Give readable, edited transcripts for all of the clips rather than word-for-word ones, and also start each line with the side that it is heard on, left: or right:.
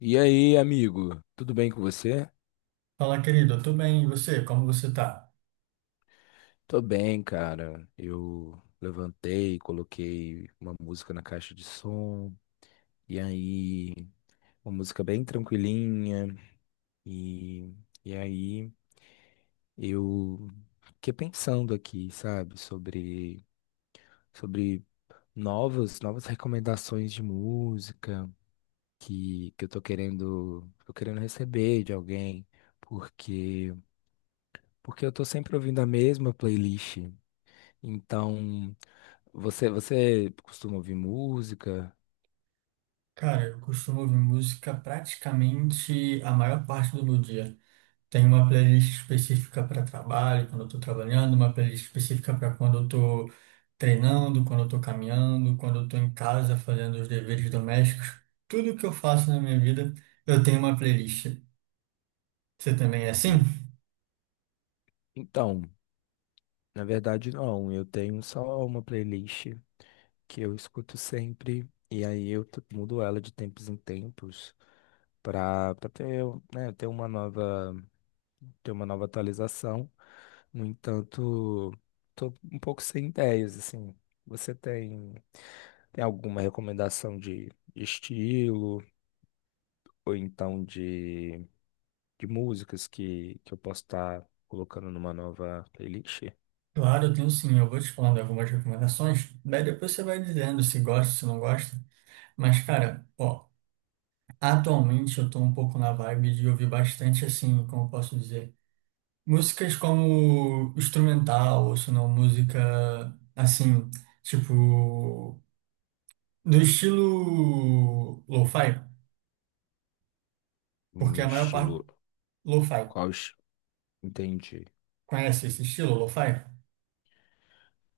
left: E aí, amigo? Tudo bem com você?
right: Fala, querido, eu tô bem, e você? Como você tá?
left: Tô bem, cara. Eu levantei, coloquei uma música na caixa de som, e aí, uma música bem tranquilinha, e, e aí eu fiquei pensando aqui, sabe, sobre novas recomendações de música que eu tô tô querendo receber de alguém, porque, porque eu tô sempre ouvindo a mesma playlist. Então, você costuma ouvir música?
right: Cara, eu costumo ouvir música praticamente a maior parte do meu dia. Tem uma playlist específica para trabalho, quando eu tô trabalhando, uma playlist específica para quando eu tô treinando, quando eu tô caminhando, quando eu tô em casa fazendo os deveres domésticos. Tudo que eu faço na minha vida, eu tenho uma playlist. Você também é assim?
left: Hum. Então, na verdade não, eu tenho só uma playlist que eu escuto sempre e aí mudo ela de tempos em tempos para ter, né, ter uma nova atualização. No entanto, tô um pouco sem ideias assim. Você tem tem alguma recomendação de estilo ou então de músicas que eu posso estar colocando numa nova playlist?
right: Claro, eu tenho sim. Eu vou te falando algumas recomendações, daí depois você vai dizendo se gosta, se não gosta. Mas, cara, ó. Atualmente eu estou um pouco na vibe de ouvir bastante, assim, como eu posso dizer, músicas como instrumental, ou se não, música, assim, tipo, do estilo lo-fi, porque
left: Um
right: a maior parte...
left: estilo.
right: Lo-fi.
left: Qual? es- Entendi.
right: Conhece esse estilo, lo-fi?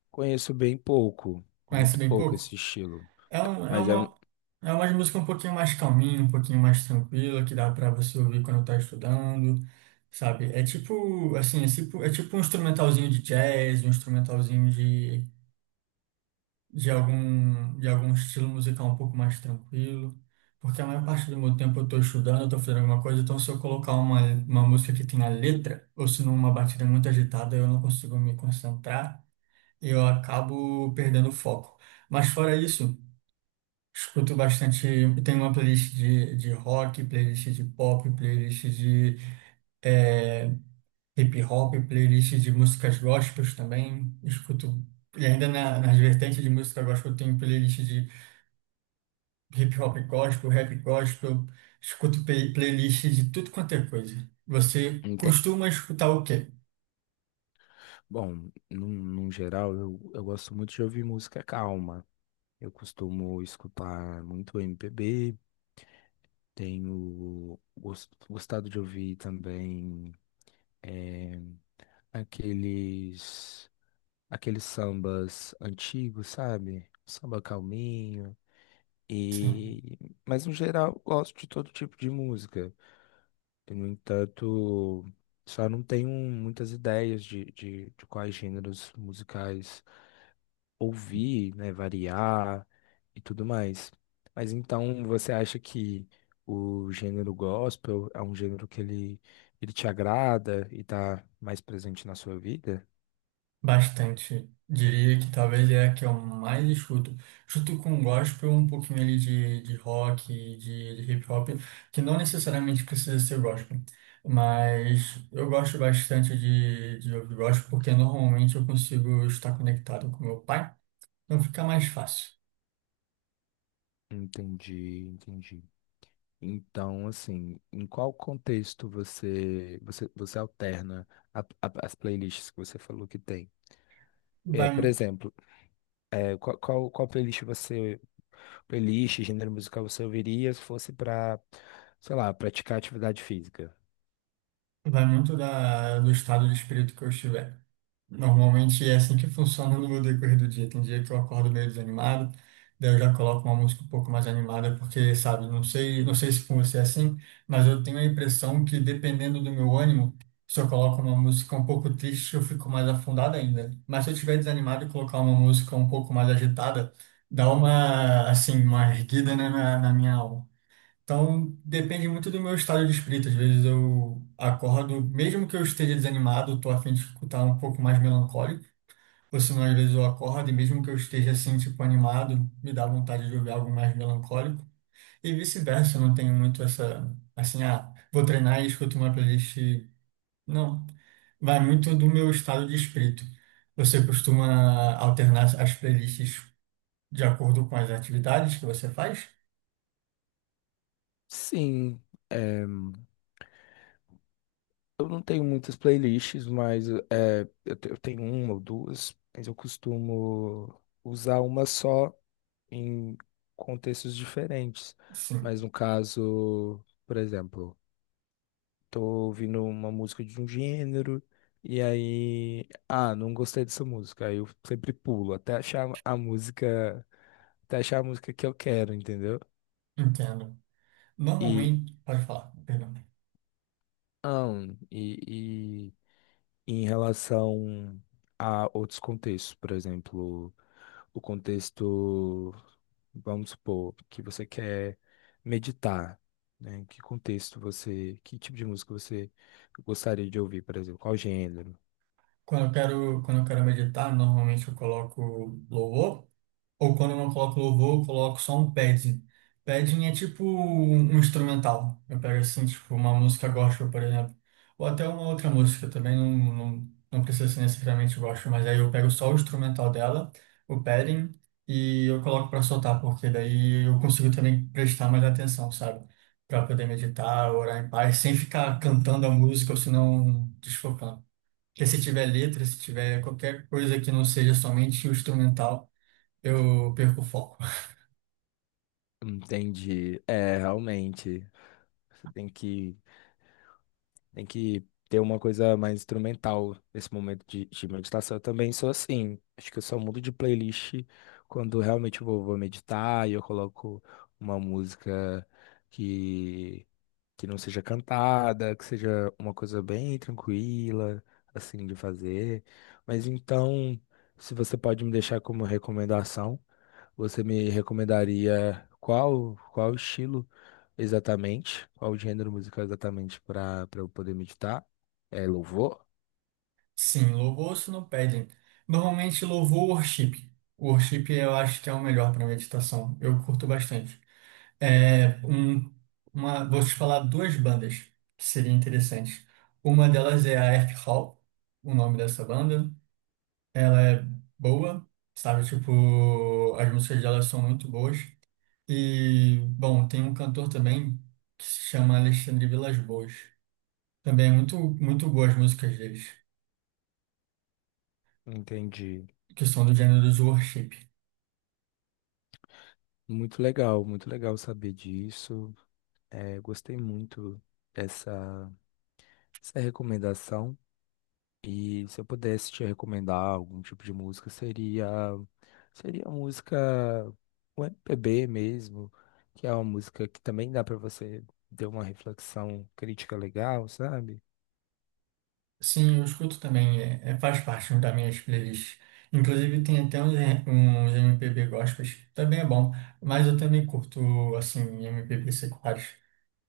left: Conheço bem pouco,
right: Conhece
left: muito
right: bem
left: pouco
right: pouco?
left: esse estilo.
right: É, um, é
left: Mas é um.
right: uma, é uma música um pouquinho mais calminha, um pouquinho mais tranquila, que dá pra você ouvir quando tá estudando, sabe? É tipo, assim, é tipo um instrumentalzinho de jazz, um instrumentalzinho de algum estilo musical um pouco mais tranquilo. Porque a maior parte do meu tempo eu tô estudando, eu tô fazendo alguma coisa, então se eu colocar uma música que tenha letra, ou se não uma batida muito agitada, eu não consigo me concentrar, eu acabo perdendo o foco. Mas fora isso, escuto bastante, tenho uma playlist de rock, playlist de pop, playlist de eh, hip hop, playlist de músicas gospels também. Escuto, e ainda nas vertentes de música gospel, eu tenho playlist de hip hop gospel, rap gospel, escuto playlist de tudo quanto é coisa. Você
left: ente-
right: costuma escutar o quê?
left: Bom, num geral, eu gosto muito de ouvir música calma. Eu costumo escutar muito MPB, tenho gostado de ouvir também eh, aqueles, aqueles sambas antigos, sabe? Samba calminho.
right: Sim.
left: E, mas no geral, eu gosto de todo tipo de música. E, no entanto, só não tenho muitas ideias de quais gêneros musicais ouvir, né, variar e tudo mais. Mas então, você acha que o gênero gospel é um gênero que ele te agrada e está mais presente na sua vida?
right: Bastante. Diria que talvez é a que eu mais escuto. Escuto com gospel, um pouquinho ali de rock, de hip hop, que não necessariamente precisa ser gospel. Mas eu gosto bastante de ouvir gospel, porque normalmente eu consigo estar conectado com meu pai, então fica mais fácil.
left: Entendi, entendi. Então, assim, em qual contexto você alterna as playlists que você falou que tem? É,
right: Vai,
left: por exemplo, é, qual playlist você playlist, gênero musical você ouviria se fosse para, sei lá, praticar atividade física?
right: vai muito do estado de espírito que eu estiver. Normalmente é assim que funciona no meu decorrer do dia. Tem dia que eu acordo meio desanimado, daí eu já coloco uma música um pouco mais animada, porque, sabe, não sei, não sei se com você é assim, mas eu tenho a impressão que dependendo do meu ânimo, se eu coloco uma música um pouco triste, eu fico mais afundado ainda. Mas se eu estiver desanimado e colocar uma música um pouco mais agitada, dá uma, assim, uma erguida, né, na minha alma. Então, depende muito do meu estado de espírito. Às vezes eu acordo, mesmo que eu esteja desanimado, tô a fim de escutar um pouco mais melancólico. Ou senão, às vezes eu acordo e mesmo que eu esteja assim, tipo, animado, me dá vontade de ouvir algo mais melancólico. E vice-versa, eu não tenho muito essa, assim, ah, vou treinar e escuto uma playlist. Não. Vai muito do meu estado de espírito. Você costuma alternar as playlists de acordo com as atividades que você faz?
left: Sim, eu não tenho muitas playlists, mas é, eu tenho uma ou duas, mas eu costumo usar uma só em contextos diferentes.
right: Sim,
left: Mas no caso, por exemplo, tô ouvindo uma música de um gênero, e aí, ah, não gostei dessa música. Aí eu sempre pulo até achar a até achar a música que eu quero, entendeu?
right: entendo.
left: E,
right: Normalmente, pode falar, perdão.
left: ah, e, e em relação a outros contextos, por exemplo, o contexto, vamos supor, que você quer meditar, né? Que contexto que tipo de música você gostaria de ouvir, por exemplo, qual gênero?
right: Quando eu quero meditar, normalmente eu coloco louvor. Ou quando eu não coloco louvor, eu coloco só um padding. Padding é tipo um instrumental. Eu pego assim, tipo, uma música gospel, por exemplo. Ou até uma outra música também, não precisa ser necessariamente gospel, mas aí eu pego só o instrumental dela, o padding, e eu coloco pra soltar, porque daí eu consigo também prestar mais atenção, sabe? Pra poder meditar, orar em paz, sem ficar cantando a música ou senão desfocando. Porque se tiver letra, se tiver qualquer coisa que não seja somente o instrumental. Eu perco o foco.
left: Entendi. É, realmente. Você tem que, tem que ter uma coisa mais instrumental nesse momento de meditação. Eu também sou assim. Acho que eu só mudo de playlist quando realmente vou meditar e eu coloco uma música que que não seja cantada, que seja uma coisa bem tranquila, assim, de fazer. Mas então, se você pode me deixar como recomendação, você me recomendaria qual estilo exatamente, qual gênero musical exatamente para eu poder meditar? É louvor?
right: Sim, louvor se não pedem. Normalmente louvor ou worship. O worship eu acho que é o melhor para meditação. Eu curto bastante. É um, vou te falar duas bandas que seria interessante. Uma delas é a Earth Hall, o nome dessa banda. Ela é boa, sabe? Tipo, as músicas dela são muito boas. E, bom, tem um cantor também que se chama Alexandre Vilas-Boas. Também é muito, muito boas as músicas deles.
left: Entendi.
right: Questão do gênero do worship.
left: Muito legal saber disso. É, gostei muito dessa, dessa recomendação. E se eu pudesse te recomendar algum tipo de música, seria a música o MPB mesmo, que é uma música que também dá pra você ter uma reflexão crítica legal, sabe?
right: Sim, eu escuto também, faz parte né, das minhas playlists. Inclusive tem até uns MPB gospels, também é bom, mas eu também curto, assim, MPB seculares.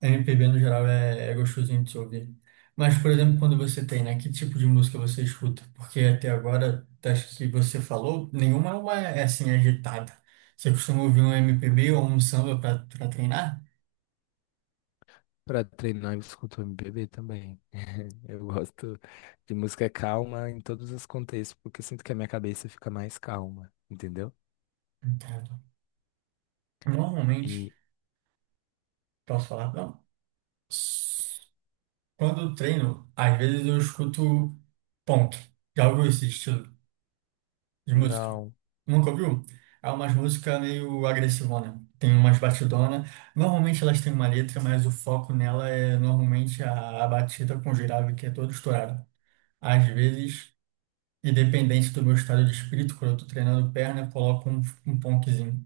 right: MPB no geral é, é gostosinho de se ouvir. Mas, por exemplo, quando você tem, né, que tipo de música você escuta? Porque até agora, das que você falou, nenhuma é, uma, é assim, agitada. Você costuma ouvir um MPB ou um samba para treinar?
left: Pra treinar eu escuto MPB também. Eu gosto de música calma em todos os contextos, porque eu sinto que a minha cabeça fica mais calma, entendeu?
right: Entendo. Normalmente,
left: E
right: posso falar? Não? Quando eu treino, às vezes eu escuto punk. Já ouviu esse estilo de música?
left: não,
right: Nunca ouviu? É umas músicas meio agressivona. Tem umas batidona. Normalmente elas têm uma letra, mas o foco nela é normalmente a batida com grave, que é todo estourado. Às vezes, independente do meu estado de espírito, quando eu tô treinando perna, eu coloco um punkzinho.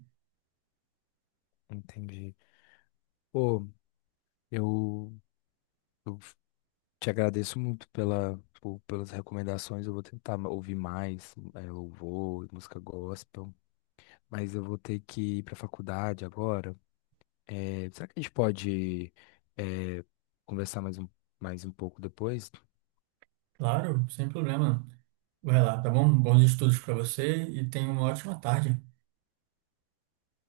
left: entendi. Pô, eu, eu te agradeço muito pelas recomendações. Eu vou tentar ouvir mais, é, louvor, música gospel. Mas eu vou ter que ir para a faculdade agora. É, será que a gente é, conversar mais um pouco depois?
right: Claro, sem problema. Vai lá, tá bom? Bons estudos pra você e tenha uma ótima tarde.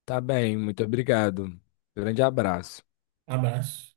left: Tá bem, muito obrigado. Grande abraço.
right: Abraço.